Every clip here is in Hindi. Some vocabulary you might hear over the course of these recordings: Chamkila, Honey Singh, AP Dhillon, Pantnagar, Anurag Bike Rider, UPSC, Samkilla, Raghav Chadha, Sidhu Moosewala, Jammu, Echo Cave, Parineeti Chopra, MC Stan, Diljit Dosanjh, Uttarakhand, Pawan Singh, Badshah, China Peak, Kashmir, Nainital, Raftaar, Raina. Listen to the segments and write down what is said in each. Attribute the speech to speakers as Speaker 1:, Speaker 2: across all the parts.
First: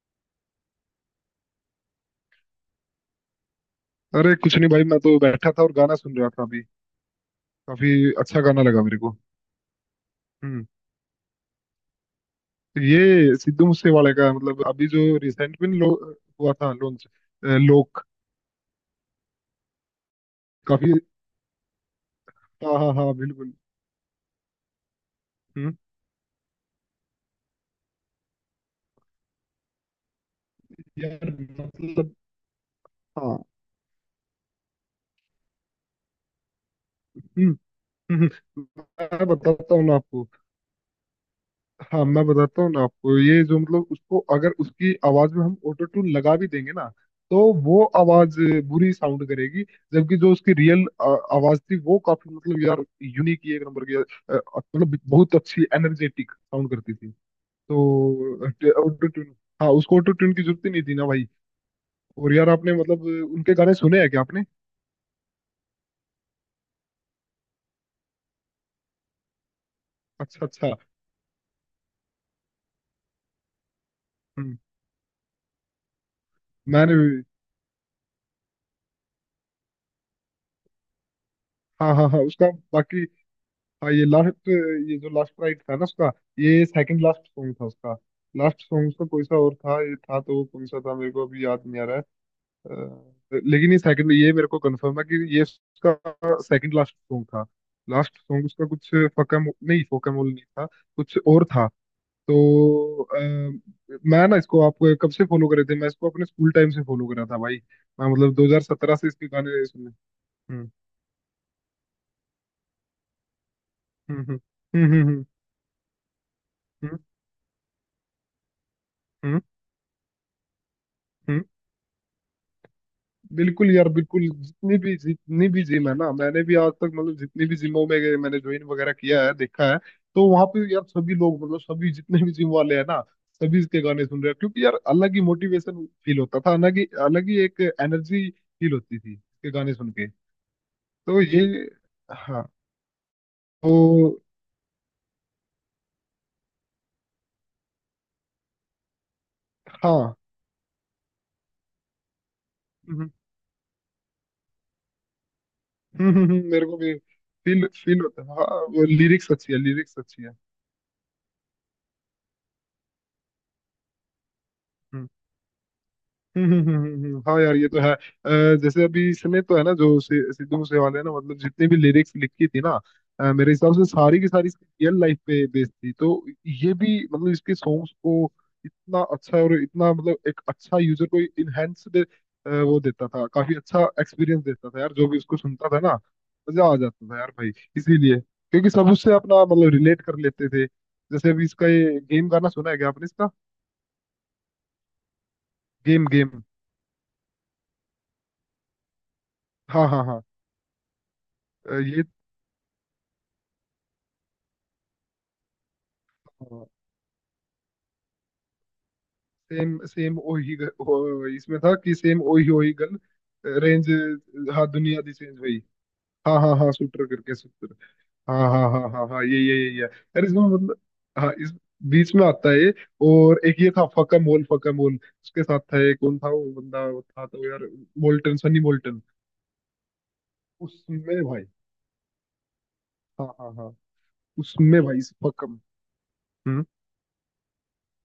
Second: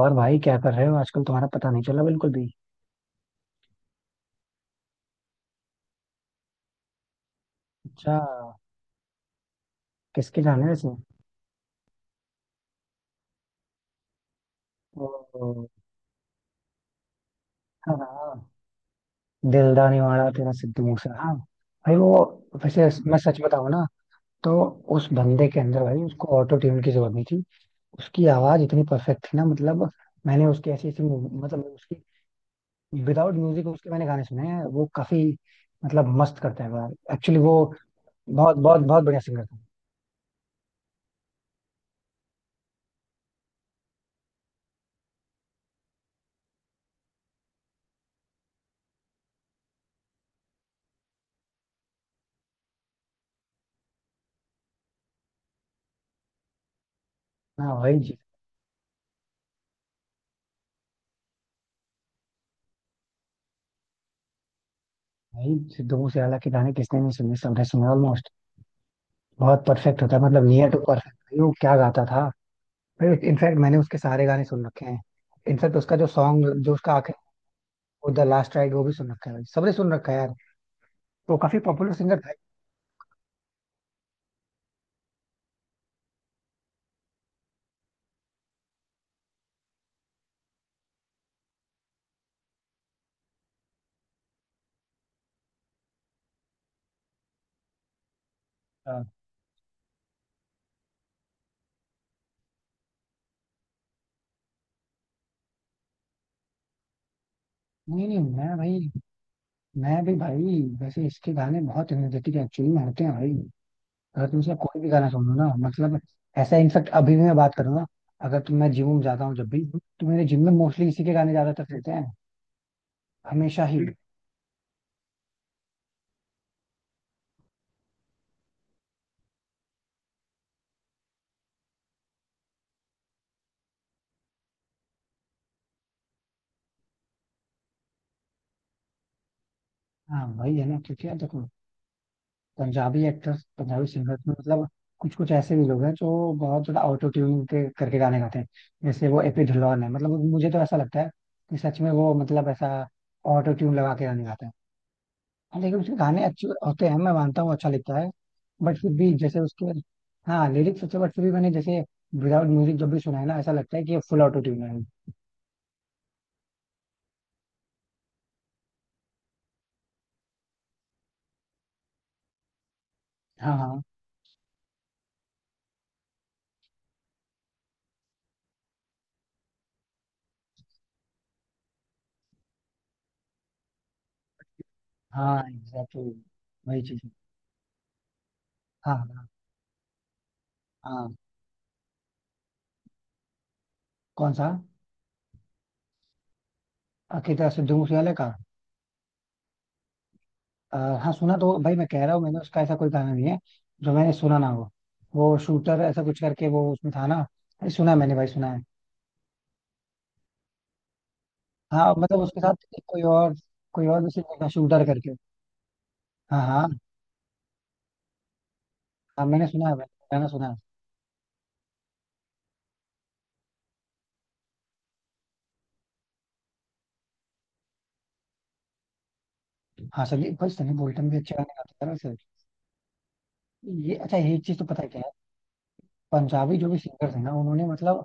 Speaker 1: और भाई क्या कर रहे हो आजकल? तुम्हारा पता नहीं चला बिल्कुल भी।
Speaker 2: अरे कुछ नहीं भाई, मैं तो बैठा था और गाना सुन रहा था। अभी काफी
Speaker 1: अच्छा,
Speaker 2: अच्छा गाना लगा मेरे को।
Speaker 1: किसके जाने
Speaker 2: हम्म।
Speaker 1: वैसे।
Speaker 2: तो ये सिद्धू मूसेवाले का मतलब अभी जो
Speaker 1: ओ,
Speaker 2: रिसेंट में लो, हुआ था लॉन्च।
Speaker 1: हाँ
Speaker 2: लोक
Speaker 1: हाँ, दिलदार निवाड़ा तेरा सिद्धू
Speaker 2: काफी।
Speaker 1: मूसा। हाँ भाई वो,
Speaker 2: हाँ
Speaker 1: वैसे
Speaker 2: हाँ हाँ,
Speaker 1: मैं सच
Speaker 2: बिल्कुल।
Speaker 1: बताऊं ना तो उस बंदे के
Speaker 2: हम्म
Speaker 1: अंदर भाई, उसको ऑटो ट्यून की जरूरत नहीं थी। उसकी आवाज इतनी परफेक्ट थी ना, मतलब मैंने उसकी ऐसी ऐसी
Speaker 2: यार
Speaker 1: उसकी
Speaker 2: मतलब।
Speaker 1: विदाउट
Speaker 2: हाँ।
Speaker 1: म्यूजिक उसके मैंने गाने सुने हैं। वो काफी मतलब मस्त करता है यार। एक्चुअली
Speaker 2: हम्म।
Speaker 1: वो
Speaker 2: हम्म।
Speaker 1: बहुत बहुत बहुत बढ़िया
Speaker 2: मैं
Speaker 1: सिंगर था।
Speaker 2: बताता हूँ ना आपको। हाँ, मैं बताता हूँ ना आपको। ये जो मतलब उसको अगर उसकी आवाज में हम ऑटो ट्यून लगा भी देंगे ना तो वो आवाज बुरी साउंड करेगी। जबकि जो उसकी रियल आवाज थी वो काफी मतलब यार यूनिक ही एक नंबर की मतलब बहुत अच्छी एनर्जेटिक साउंड करती थी।
Speaker 1: हाँ वही जी।
Speaker 2: तो ऑटो ट्यून, हाँ उसको ऑटो ट्यून की जरूरत ही नहीं थी ना भाई। और यार आपने मतलब उनके गाने सुने हैं क्या आपने?
Speaker 1: भाई सिद्धू मूसेवाला के गाने किसने नहीं सुने? सबने सुने ऑलमोस्ट। बहुत परफेक्ट होता है, मतलब
Speaker 2: अच्छा,
Speaker 1: नियर
Speaker 2: अच्छा।
Speaker 1: To perfect. भाई वो क्या गाता था! भाई इनफैक्ट मैंने उसके सारे गाने
Speaker 2: हम्म।
Speaker 1: सुन रखे हैं। इनफैक्ट उसका जो सॉन्ग, जो उसका
Speaker 2: मैंने
Speaker 1: आखिरी
Speaker 2: भी।
Speaker 1: वो द लास्ट राइड, वो भी सुन रखा है भाई। सबने सुन रखा है यार। वो काफी पॉपुलर
Speaker 2: हाँ हाँ
Speaker 1: सिंगर
Speaker 2: हाँ,
Speaker 1: था।
Speaker 2: उसका बाकी। हाँ, ये लास्ट, ये जो लास्ट राइट था ना उसका, ये सेकंड लास्ट सॉन्ग था उसका। लास्ट सॉन्ग उसका कोई सा और था, ये था तो वो कौन सा था मेरे को अभी याद नहीं आ रहा है। लेकिन ये सेकंड, ये मेरे को कंफर्म है कि ये उसका सेकंड लास्ट सॉन्ग था। लास्ट सॉन्ग उसका कुछ
Speaker 1: हाँ।
Speaker 2: फकम नहीं फोकमोल नहीं था, कुछ और था। तो, मैं ना इसको आपको कब से फॉलो करे थे, मैं इसको अपने स्कूल टाइम से फॉलो करा था भाई।
Speaker 1: नहीं
Speaker 2: मैं
Speaker 1: नहीं
Speaker 2: मतलब
Speaker 1: मैं भाई,
Speaker 2: 2017 से इसके गाने सुने।
Speaker 1: मैं भी भाई
Speaker 2: हम्म।
Speaker 1: वैसे इसके गाने बहुत एनर्जेटिक एक्चुअली में होते हैं भाई।
Speaker 2: हम्म।
Speaker 1: अगर
Speaker 2: हम्म।
Speaker 1: तुम इसका कोई भी
Speaker 2: हम्म।
Speaker 1: गाना
Speaker 2: हम्म।
Speaker 1: सुनो ना, मतलब ऐसा इनफेक्ट
Speaker 2: हम्म।
Speaker 1: अभी भी मैं बात करूँ ना, अगर तुम, मैं जिम में जाता
Speaker 2: हम्म।
Speaker 1: हूँ
Speaker 2: हम्म।
Speaker 1: जब भी, तो मेरे जिम में मोस्टली इसी के गाने
Speaker 2: हम्म।
Speaker 1: ज्यादातर चलते हैं, हमेशा
Speaker 2: बिल्कुल
Speaker 1: ही।
Speaker 2: यार बिल्कुल, जितनी भी जिम है ना, मैंने भी आज तक मतलब जितनी भी जिमों में गए, मैंने ज्वाइन वगैरह किया है, देखा है। तो वहां पे यार सभी लोग मतलब सभी जितने भी जिम वाले हैं ना, सभी इसके गाने सुन रहे हैं, क्योंकि यार अलग ही मोटिवेशन फील होता था, अलग ही एक एनर्जी फील होती थी इसके गाने सुन के।
Speaker 1: हाँ वही है ना, क्योंकि यार
Speaker 2: तो ये,
Speaker 1: देखो
Speaker 2: हाँ,
Speaker 1: पंजाबी एक्टर्स
Speaker 2: तो
Speaker 1: पंजाबी सिंगर्स में मतलब कुछ कुछ ऐसे भी लोग हैं जो बहुत ज्यादा ऑटो ट्यूनिंग के करके गाने गाते हैं। जैसे वो एपी ढिल्लों है,
Speaker 2: हाँ।
Speaker 1: मतलब मुझे तो ऐसा लगता है कि सच में वो मतलब ऐसा
Speaker 2: हम्म।
Speaker 1: ऑटो ट्यून लगा के गाने गाते हैं। हाँ, लेकिन उसके
Speaker 2: हम्म।
Speaker 1: गाने
Speaker 2: हम्म।
Speaker 1: अच्छे
Speaker 2: मेरे को
Speaker 1: होते
Speaker 2: भी
Speaker 1: हैं, मैं मानता हूँ
Speaker 2: फील
Speaker 1: अच्छा लिखता
Speaker 2: फील
Speaker 1: है।
Speaker 2: होता है। हाँ,
Speaker 1: बट
Speaker 2: वो
Speaker 1: फिर भी
Speaker 2: लिरिक्स
Speaker 1: जैसे
Speaker 2: अच्छी है,
Speaker 1: उसके,
Speaker 2: लिरिक्स अच्छी है।
Speaker 1: हाँ लिरिक्स अच्छे, बट फिर भी मैंने जैसे विदाउट म्यूजिक जब भी सुना है ना, ऐसा लगता है कि ये फुल ऑटो ट्यून है।
Speaker 2: हम्म। हम्म। हम्म। हम्म। हम्म। हाँ यार ये तो है, जैसे अभी इसने तो है ना, जो सिद्धू मूसेवाले ने ना, मतलब जितनी भी लिरिक्स लिखी थी ना। मेरे
Speaker 1: हाँ
Speaker 2: हिसाब
Speaker 1: हाँ।
Speaker 2: से सारी की सारी इसकी रियल लाइफ पे बेस्ड थी, तो ये भी मतलब इसके सॉन्ग्स को इतना अच्छा और इतना मतलब एक अच्छा यूजर को इनहेंस्ड वो देता था, काफी अच्छा एक्सपीरियंस देता था यार जो भी उसको
Speaker 1: हाँ
Speaker 2: सुनता था ना।
Speaker 1: एग्जैक्टली,
Speaker 2: मजा आ
Speaker 1: वही चीज।
Speaker 2: जाता था यार भाई। इसीलिए, क्योंकि सब
Speaker 1: हाँ
Speaker 2: उससे
Speaker 1: हाँ
Speaker 2: अपना मतलब रिलेट कर लेते थे।
Speaker 1: हाँ।
Speaker 2: जैसे अभी इसका ये गेम गाना सुना है क्या आपने इसका?
Speaker 1: कौन सा?
Speaker 2: Game game.
Speaker 1: अकेता सिद्धू मूसेवाला का?
Speaker 2: हाँ हाँ हाँ।
Speaker 1: अ, हाँ सुना तो, भाई मैं कह
Speaker 2: ये
Speaker 1: रहा हूँ मैंने उसका ऐसा कोई गाना नहीं है जो मैंने सुना ना हो। वो शूटर ऐसा कुछ करके वो उसमें था ना, अरे सुना है मैंने भाई, सुना है।
Speaker 2: सेम सेम ओही इसमें था
Speaker 1: हाँ
Speaker 2: कि
Speaker 1: मतलब
Speaker 2: सेम
Speaker 1: उसके
Speaker 2: ओही
Speaker 1: साथ
Speaker 2: ओही
Speaker 1: एक
Speaker 2: गन
Speaker 1: कोई और, कोई
Speaker 2: रेंज।
Speaker 1: और भी सिंगर था
Speaker 2: हाँ
Speaker 1: शूटर
Speaker 2: दुनिया
Speaker 1: करके।
Speaker 2: दी चेंज हुई।
Speaker 1: हाँ
Speaker 2: हाँ हाँ
Speaker 1: हाँ
Speaker 2: हाँ, शूटर करके, शूटर। हाँ हाँ हाँ हाँ हाँ,
Speaker 1: हाँ,
Speaker 2: ये
Speaker 1: मैंने
Speaker 2: ये
Speaker 1: सुना
Speaker 2: ये
Speaker 1: है
Speaker 2: ये
Speaker 1: भाई,
Speaker 2: यार
Speaker 1: गाना
Speaker 2: इसमें
Speaker 1: सुना है।
Speaker 2: मतलब। हाँ, इस बीच में आता है ये। और एक ये था, फका मोल उसके साथ था, ये कौन था वो बंदा, वो था तो यार। Molten, Sunny molten.
Speaker 1: हाँ संदीप भाई, सनी
Speaker 2: उसमें
Speaker 1: बोल्टन भी अच्छे
Speaker 2: भाई।
Speaker 1: गाने गाते हैं यार वैसे।
Speaker 2: हाँ हाँ हाँ।
Speaker 1: ये अच्छा, ये एक चीज तो पता
Speaker 2: उसमें
Speaker 1: है
Speaker 2: भाई
Speaker 1: क्या है?
Speaker 2: इस फकम।
Speaker 1: पंजाबी
Speaker 2: हम्म।
Speaker 1: जो भी सिंगर्स हैं ना, उन्होंने मतलब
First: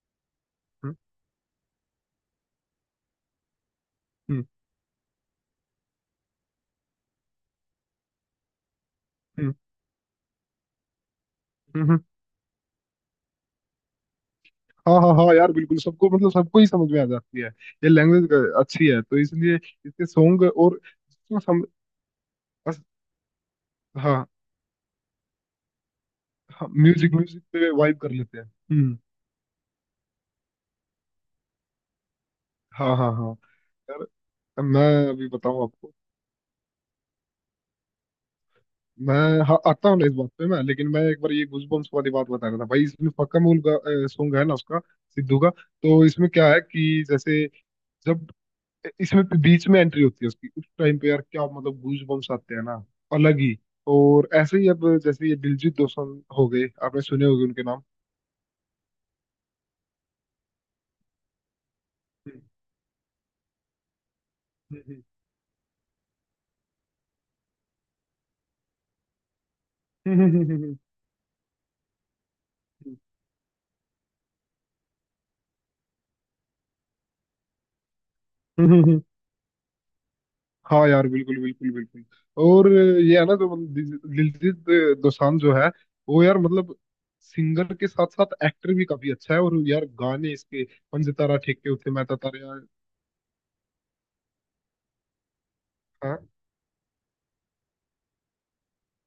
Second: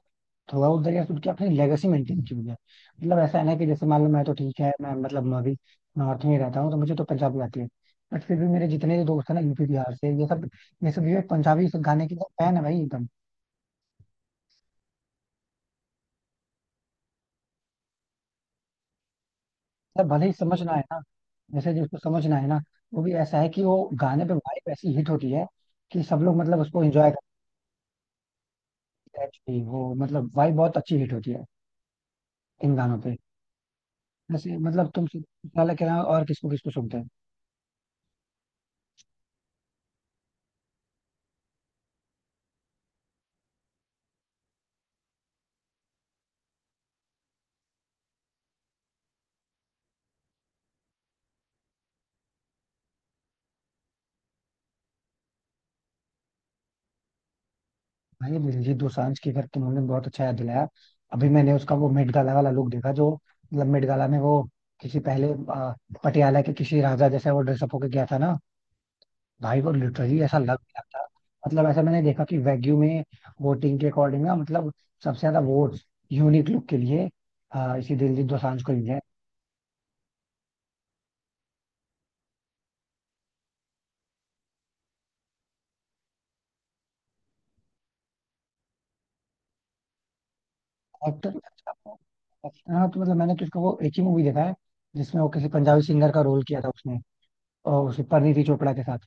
Speaker 1: throughout the
Speaker 2: hmm.
Speaker 1: Years उनकी अपनी लेगेसी मेंटेन की हुई है। मतलब ऐसा है ना कि जैसे मान लो, मैं तो
Speaker 2: हम्म।
Speaker 1: ठीक है, मैं मतलब मैं भी नॉर्थ में रहता हूँ तो मुझे तो पंजाबी आती है, बट फिर भी मेरे जितने भी दोस्त हैं ना
Speaker 2: हम्म।
Speaker 1: यूपी बिहार से, ये सब ये सब ये पंजाबी
Speaker 2: हम्म।
Speaker 1: गाने के फैन है भाई, एकदम।
Speaker 2: हाँ हाँ हाँ यार, बिल्कुल सबको मतलब सबको ही समझ में आ जाती है ये लैंग्वेज। अच्छी है, तो इसलिए इसके
Speaker 1: मतलब भले ही
Speaker 2: सॉन्ग
Speaker 1: समझ ना
Speaker 2: और
Speaker 1: आए ना,
Speaker 2: इसमें सम,
Speaker 1: जैसे जिसको समझ ना आए ना,
Speaker 2: अस,
Speaker 1: वो भी ऐसा है कि वो गाने
Speaker 2: हाँ
Speaker 1: पे वाइब ऐसी हिट होती है कि सब लोग मतलब
Speaker 2: हाँ,
Speaker 1: उसको एंजॉय
Speaker 2: म्यूजिक
Speaker 1: करते
Speaker 2: म्यूजिक पे वाइब कर लेते हैं। हम्म।
Speaker 1: हैं actually। वो मतलब वाइब बहुत अच्छी हिट होती है इन
Speaker 2: हाँ
Speaker 1: गानों
Speaker 2: हाँ
Speaker 1: पे।
Speaker 2: हाँ यार।
Speaker 1: जैसे
Speaker 2: मैं
Speaker 1: मतलब तुम
Speaker 2: अभी बताऊँ
Speaker 1: सिर्फ के
Speaker 2: आपको,
Speaker 1: अलावा और किसको किसको सुनते हो?
Speaker 2: मैं। हाँ, आता हूँ ना इस बात पे मैं, लेकिन मैं एक बार ये गूजबम्प्स वाली बात बता रहा था भाई। इसमें पक्का मूल का सॉन्ग है ना उसका, सिद्धू का। तो इसमें क्या है कि जैसे जब इसमें भी बीच में एंट्री होती है उसकी, उस टाइम पे यार क्या मतलब गूज बम्स आते हैं ना, अलग ही। और ऐसे ही अब जैसे ये दिलजीत दोसांझ हो गए, आपने सुने होंगे उनके नाम।
Speaker 1: भाई दिलजीत दोसांझ की, अगर तुमने, बहुत अच्छा याद दिलाया। अभी मैंने उसका वो मेट गाला वाला लुक देखा जो, मतलब मेट गाला में वो किसी पहले पटियाला के किसी राजा जैसा वो ड्रेसअप होके गया था ना। भाई वो लिटरली ऐसा लग
Speaker 2: हम्म।
Speaker 1: रहा था, मतलब ऐसा मैंने देखा कि वैग्यू में वोटिंग के अकॉर्डिंग ना, मतलब सबसे ज्यादा वोट यूनिक लुक के लिए इसी दिलजीत दोसांझ को मिले।
Speaker 2: हाँ यार, बिल्कुल बिल्कुल बिल्कुल। और ये है ना जो मतलब दिलजीत दोसांझ जो है, वो यार मतलब सिंगर के साथ साथ एक्टर भी काफी अच्छा है, और यार गाने इसके, पंज तारा
Speaker 1: एक्टर,
Speaker 2: ठेके उते मैं तारा।
Speaker 1: हाँ तो मतलब मैंने तो इसका वो एक ही मूवी देखा है, जिसमें वो किसी पंजाबी सिंगर का
Speaker 2: हाँ।
Speaker 1: रोल किया था उसने, और उसे परिणीति चोपड़ा के साथ,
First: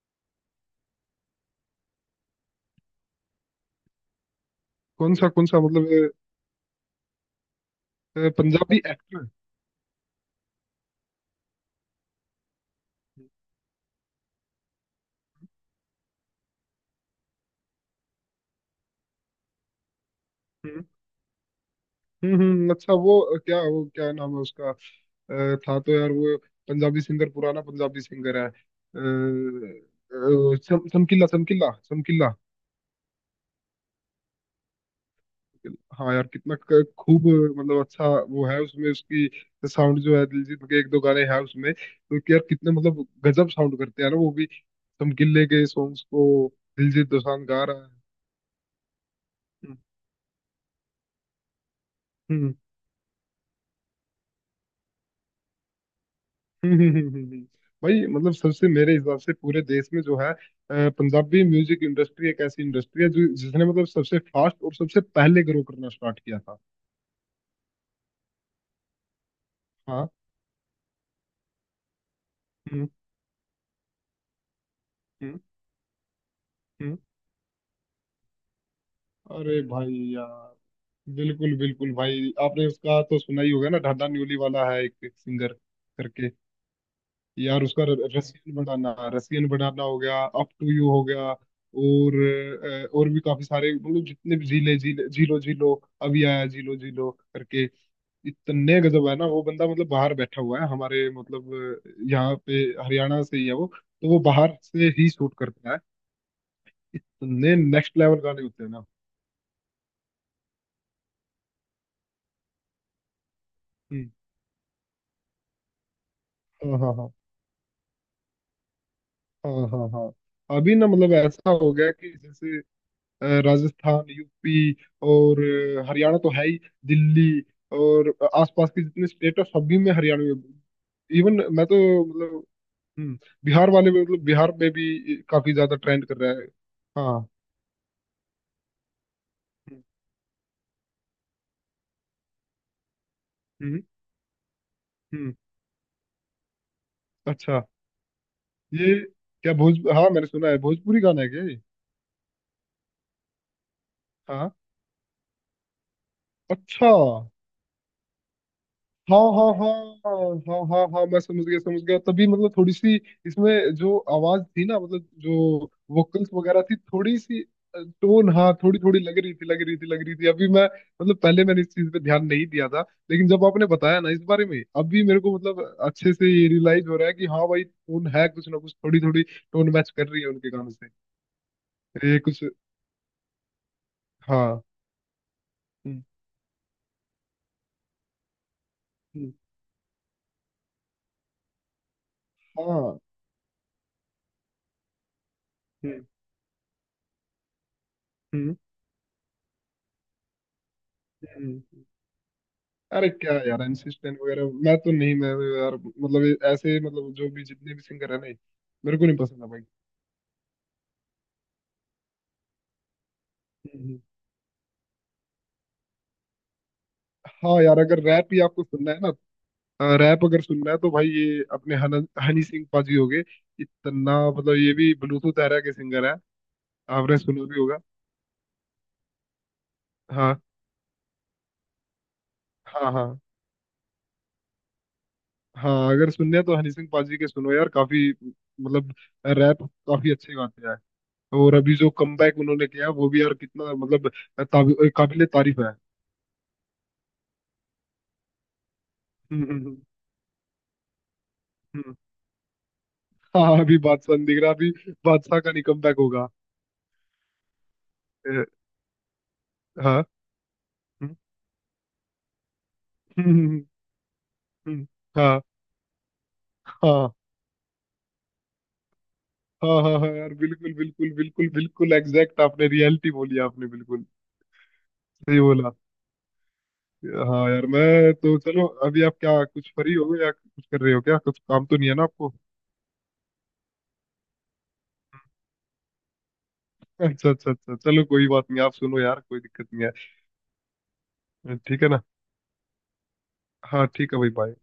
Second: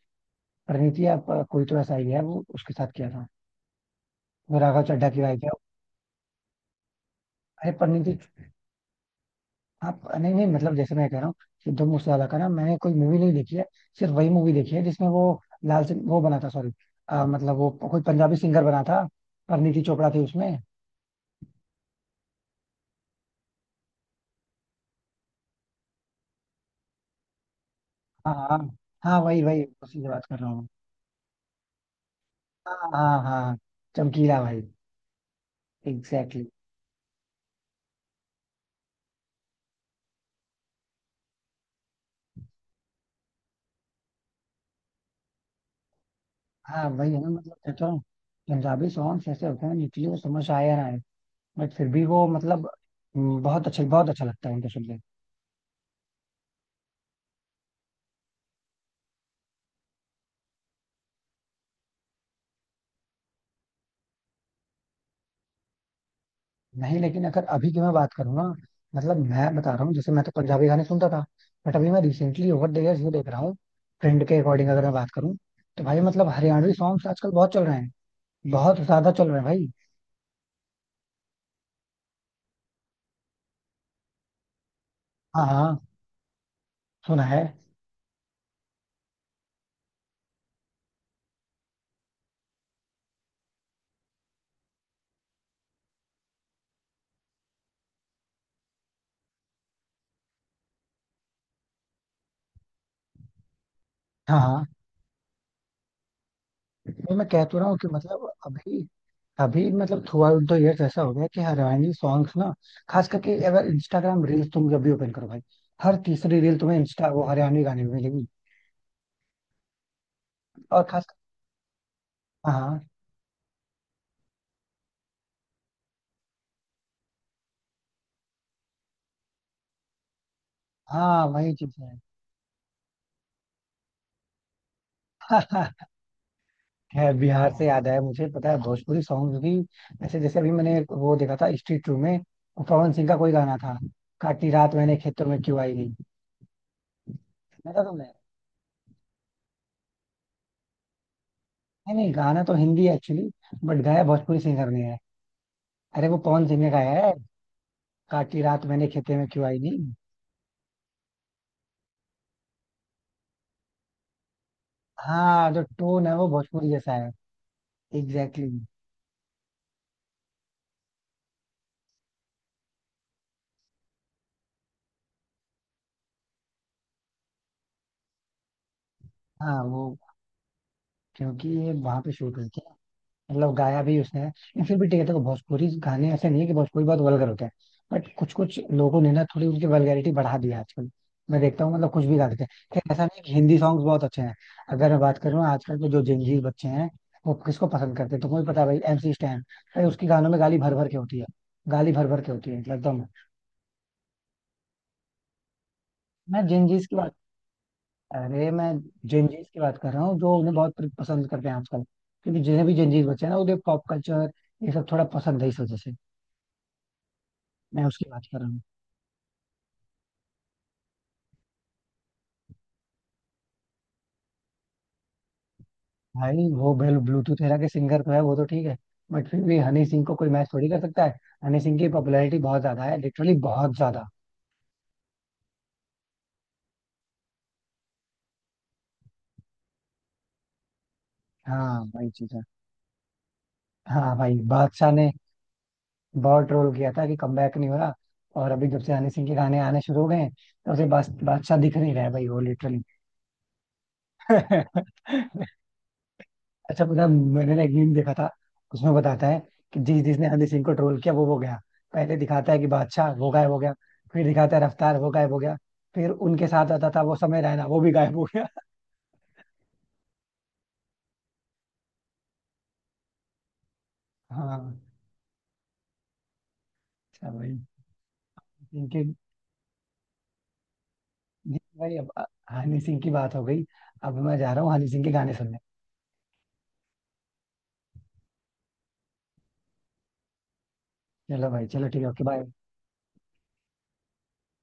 Speaker 1: परिणीति आप, कोई तो ऐसा ही है वो उसके साथ किया था। वो राघव चड्ढा की वाइफ
Speaker 2: कौन
Speaker 1: है।
Speaker 2: सा मतलब?
Speaker 1: अरे परिणीति
Speaker 2: पंजाबी एक्टर।
Speaker 1: आप नहीं नहीं, मतलब जैसे मैं कह रहा हूँ सिद्धू मूसेवाला का ना मैंने कोई मूवी नहीं देखी है। सिर्फ वही मूवी देखी है जिसमें वो लाल सिंह वो बना था, सॉरी, मतलब वो कोई पंजाबी सिंगर बना था, परिणीति चोपड़ा थी उसमें।
Speaker 2: हम्म। अच्छा वो क्या नाम है उसका? था तो यार वो पंजाबी सिंगर, पुराना पंजाबी
Speaker 1: हाँ
Speaker 2: सिंगर है,
Speaker 1: हाँ हाँ, वही वही उसी से बात कर रहा हूँ।
Speaker 2: समकिल्ला समकिल्ला समकिल्ला।
Speaker 1: हाँ हाँ हाँ, चमकीला भाई,
Speaker 2: हाँ यार
Speaker 1: एग्जैक्टली exactly।
Speaker 2: कितना खूब मतलब अच्छा वो है उसमें, उसकी साउंड जो है, दिलजीत के एक दो गाने हैं उसमें तो कि यार कितने मतलब गजब साउंड करते हैं ना वो भी समकिल्ले के सॉन्ग्स को,
Speaker 1: हाँ
Speaker 2: दिलजीत
Speaker 1: वही है ना,
Speaker 2: दोसांझ
Speaker 1: मतलब
Speaker 2: गा रहा
Speaker 1: कहता
Speaker 2: है।
Speaker 1: हूँ पंजाबी सॉन्ग्स ऐसे होते हैं
Speaker 2: हम्म।
Speaker 1: निकले, वो समझ आया ना। बट फिर भी वो
Speaker 2: हम्म।
Speaker 1: मतलब, बहुत अच्छा लगता है उनको सुन के।
Speaker 2: हम्म। हम्म। हम्म। हम्म। हम्म। भाई मतलब सबसे मेरे हिसाब से पूरे देश में जो है पंजाबी म्यूजिक इंडस्ट्री एक ऐसी इंडस्ट्री है जो जिसने मतलब सबसे फास्ट और सबसे पहले ग्रो करना स्टार्ट किया था।
Speaker 1: नहीं लेकिन अगर अभी की मैं बात करूँ ना, मतलब मैं बता रहा हूँ,
Speaker 2: हाँ।
Speaker 1: जैसे मैं तो पंजाबी गाने सुनता था बट अभी मैं recently over the
Speaker 2: hmm.
Speaker 1: Years ये देख रहा हूँ, ट्रेंड के अकॉर्डिंग अगर मैं बात करूँ
Speaker 2: हम्म।
Speaker 1: तो भाई, मतलब हरियाणवी
Speaker 2: हम्म।
Speaker 1: सॉन्ग्स आजकल बहुत चल रहे हैं। बहुत ज्यादा चल रहे हैं
Speaker 2: अरे
Speaker 1: भाई।
Speaker 2: भाई यार बिल्कुल बिल्कुल भाई, आपने उसका तो सुना ही होगा ना, ढाडा न्यूली वाला है एक
Speaker 1: हाँ
Speaker 2: सिंगर
Speaker 1: हाँ,
Speaker 2: करके।
Speaker 1: सुना है।
Speaker 2: यार उसका रसियन बनाना, रसियन बनाना हो गया, अप टू यू हो गया। और और भी काफी सारे मतलब, जितने भी जीले जीले जीलो जीलो, अभी आया जीलो जीलो करके। इतने गजब है ना वो बंदा, मतलब बाहर बैठा हुआ है हमारे मतलब यहाँ पे, हरियाणा से ही है वो तो, वो
Speaker 1: हाँ
Speaker 2: बाहर
Speaker 1: हाँ,
Speaker 2: से ही शूट करता है।
Speaker 1: तो मैं कह
Speaker 2: इतने
Speaker 1: तो रहा हूँ कि
Speaker 2: नेक्स्ट लेवल
Speaker 1: मतलब
Speaker 2: गाने होते हैं
Speaker 1: अभी,
Speaker 2: ना।
Speaker 1: अभी मतलब थ्रू आउट द इयर्स ऐसा हो गया कि हरियाणवी सॉन्ग्स ना, खास करके अगर
Speaker 2: हम्म,
Speaker 1: इंस्टाग्राम रील्स तुम जब भी ओपन करो भाई, हर तीसरी रील तुम्हें
Speaker 2: हाँ हाँ
Speaker 1: इंस्टा
Speaker 2: हाँ
Speaker 1: वो हरियाणवी गाने में मिलेगी।
Speaker 2: हाँ हाँ हाँ, अभी
Speaker 1: और
Speaker 2: ना
Speaker 1: खास,
Speaker 2: मतलब ऐसा हो गया कि जैसे
Speaker 1: हाँ
Speaker 2: राजस्थान, यूपी और हरियाणा तो है ही, दिल्ली और आसपास के जितने स्टेट है सभी में, हरियाणा में।
Speaker 1: हाँ
Speaker 2: इवन
Speaker 1: वही
Speaker 2: मैं
Speaker 1: चीज
Speaker 2: तो
Speaker 1: है।
Speaker 2: मतलब हम्म, बिहार वाले में मतलब बिहार में भी काफी ज्यादा ट्रेंड कर रहा है।
Speaker 1: है
Speaker 2: हाँ।
Speaker 1: बिहार से याद आया मुझे, पता है भोजपुरी सॉन्ग भी ऐसे, जैसे अभी मैंने वो देखा था स्ट्रीट टू में, वो पवन सिंह का कोई गाना था,
Speaker 2: हम्म।
Speaker 1: काटी रात मैंने खेतों
Speaker 2: हम्म।
Speaker 1: में क्यों आई नहीं,
Speaker 2: अच्छा
Speaker 1: सुना था तुमने?
Speaker 2: ये क्या भोज हाँ मैंने सुना है, भोजपुरी गाना है क्या ये?
Speaker 1: नहीं नहीं, गाना तो हिंदी है एक्चुअली बट गाया
Speaker 2: हाँ
Speaker 1: भोजपुरी
Speaker 2: हाँ।
Speaker 1: सिंगर ने है। अरे वो पवन सिंह ने
Speaker 2: अच्छा,
Speaker 1: गाया है, काटी रात मैंने खेते
Speaker 2: हाँ
Speaker 1: में क्यों
Speaker 2: हाँ
Speaker 1: आई
Speaker 2: हाँ
Speaker 1: नहीं।
Speaker 2: हाँ हाँ हाँ हाँ, मैं समझ गया समझ गया, तभी मतलब थोड़ी सी इसमें जो आवाज थी ना, मतलब जो
Speaker 1: हाँ जो टोन है वो
Speaker 2: वोकल्स वगैरह
Speaker 1: भोजपुरी
Speaker 2: थी,
Speaker 1: जैसा है।
Speaker 2: थोड़ी सी टोन,
Speaker 1: एग्जैक्टली
Speaker 2: हाँ
Speaker 1: exactly।
Speaker 2: थोड़ी थोड़ी लग रही थी लग रही थी लग रही थी। अभी मैं मतलब पहले मैंने इस चीज पे ध्यान नहीं दिया था। लेकिन जब आपने बताया ना इस बारे में, अभी मेरे को मतलब अच्छे से ये रियलाइज हो रहा है कि हाँ भाई टोन है, कुछ ना कुछ थोड़ी थोड़ी
Speaker 1: हाँ
Speaker 2: टोन
Speaker 1: वो
Speaker 2: मैच कर रही है उनके गानों से,
Speaker 1: क्योंकि ये वहां पे
Speaker 2: ये
Speaker 1: शूट
Speaker 2: कुछ।
Speaker 1: हुई थी मतलब गाया भी उसने है
Speaker 2: हाँ।
Speaker 1: लेकिन। फिर भी ठीक है, देखो भोजपुरी
Speaker 2: हम्म।
Speaker 1: गाने ऐसे नहीं है कि भोजपुरी बहुत वल्गर होते हैं, बट कुछ कुछ लोगों ने ना
Speaker 2: हम्म।
Speaker 1: थोड़ी उनकी वल्गैरिटी बढ़ा दी है आजकल। मैं देखता हूँ मतलब कुछ भी गा देते हैं। खैर,
Speaker 2: हाँ।
Speaker 1: ऐसा नहीं है कि हिंदी सॉन्ग्स बहुत अच्छे हैं अगर मैं बात करूँ आजकल, तो जो
Speaker 2: हम्म।
Speaker 1: जंजीर बच्चे हैं वो किसको पसंद करते हैं तुमको भी
Speaker 2: हम्म।
Speaker 1: पता है भाई, एमसी स्टैन। भाई उसके गानों में गाली भर भर के होती है।
Speaker 2: हम्म।
Speaker 1: गाली भर भर के होती है मतलब एकदम।
Speaker 2: अरे क्या यार, इंसिस्टेंट वगैरह मैं तो नहीं, मैं तो यार मतलब ये
Speaker 1: मैं
Speaker 2: ऐसे
Speaker 1: जंजीर की बात,
Speaker 2: मतलब जो भी जितने भी सिंगर है ना,
Speaker 1: अरे मैं
Speaker 2: मेरे को नहीं
Speaker 1: जंजीर
Speaker 2: पसंद है
Speaker 1: की
Speaker 2: भाई।
Speaker 1: बात कर रहा हूँ जो उन्हें बहुत पसंद करते हैं आजकल, क्योंकि जिन्हें भी जंजीर बच्चे हैं ना उन्हें पॉप
Speaker 2: हम्म।
Speaker 1: कल्चर ये सब थोड़ा पसंद है इस वजह से।
Speaker 2: हाँ यार,
Speaker 1: मैं
Speaker 2: अगर
Speaker 1: उसकी बात
Speaker 2: रैप
Speaker 1: कर
Speaker 2: ही
Speaker 1: रहा हूँ।
Speaker 2: आपको सुनना है ना, रैप अगर सुनना है तो भाई ये अपने हनी सिंह पाजी हो गए। इतना मतलब, ये भी ब्लूटूथ एरा के सिंगर है,
Speaker 1: भाई वो बेल
Speaker 2: आपने
Speaker 1: ब्लूटूथ
Speaker 2: सुना
Speaker 1: एरा
Speaker 2: भी
Speaker 1: के
Speaker 2: होगा।
Speaker 1: सिंगर तो है, वो तो ठीक है, बट फिर भी हनी सिंह को कोई
Speaker 2: हाँ
Speaker 1: मैच थोड़ी कर सकता है। हनी सिंह की पॉपुलैरिटी बहुत ज्यादा
Speaker 2: हाँ।
Speaker 1: है,
Speaker 2: हाँ
Speaker 1: लिटरली बहुत ज्यादा।
Speaker 2: हाँ, अगर सुनने हैं तो हनी सिंह पाजी के सुनो यार, काफी मतलब रैप काफी अच्छे गाते हैं। और अभी
Speaker 1: हाँ
Speaker 2: जो
Speaker 1: वही चीज
Speaker 2: कमबैक
Speaker 1: है।
Speaker 2: उन्होंने किया, वो भी यार कितना मतलब
Speaker 1: हाँ भाई बादशाह ने
Speaker 2: काबिले तारीफ है।
Speaker 1: बहुत ट्रोल किया था कि कमबैक नहीं हो रहा, और अभी जब से हनी सिंह के
Speaker 2: हम्म।
Speaker 1: गाने
Speaker 2: हम्म। हम्म।
Speaker 1: आने शुरू हो गए हैं तब से बादशाह दिख नहीं
Speaker 2: हम्म।
Speaker 1: रहा है भाई, वो लिटरली
Speaker 2: हाँ अभी बादशाह नहीं दिख रहा, अभी बादशाह का नहीं कमबैक होगा।
Speaker 1: अच्छा पता, मैंने ना एक मीम देखा था,
Speaker 2: अ,
Speaker 1: उसमें बताता है कि
Speaker 2: हाँ।
Speaker 1: जिस जिसने हनी सिंह को ट्रोल
Speaker 2: हम्म।
Speaker 1: किया वो गया। पहले दिखाता है कि बादशाह
Speaker 2: हम्म।
Speaker 1: वो
Speaker 2: हम्म।
Speaker 1: गायब हो
Speaker 2: हम्म।
Speaker 1: गया, फिर दिखाता है
Speaker 2: हम्म।
Speaker 1: रफ्तार वो गायब हो
Speaker 2: हाँ
Speaker 1: गया, फिर उनके साथ आता था
Speaker 2: हाँ
Speaker 1: वो समय रैना, वो भी गायब हो गया।
Speaker 2: हाँ हाँ हाँ यार, बिल्कुल बिल्कुल बिल्कुल बिल्कुल एग्जैक्ट, आपने रियलिटी बोली, आपने बिल्कुल
Speaker 1: हाँ,
Speaker 2: सही बोला।
Speaker 1: अच्छा
Speaker 2: हाँ
Speaker 1: भाई
Speaker 2: यार मैं तो, चलो अभी
Speaker 1: इनके,
Speaker 2: आप क्या कुछ फ्री हो गए या कुछ कर रहे हो क्या, कुछ काम तो नहीं है
Speaker 1: भाई
Speaker 2: ना
Speaker 1: अब
Speaker 2: आपको?
Speaker 1: हनी सिंह की बात हो गई, अब मैं जा रहा हूँ हनी सिंह के गाने सुनने।
Speaker 2: अच्छा अच्छा अच्छा, चलो कोई बात नहीं, आप सुनो यार, कोई दिक्कत नहीं
Speaker 1: चलो
Speaker 2: है,
Speaker 1: भाई,
Speaker 2: ठीक
Speaker 1: चलो
Speaker 2: है ना।
Speaker 1: ठीक है, ओके बाय।
Speaker 2: हाँ ठीक है भाई, बाय।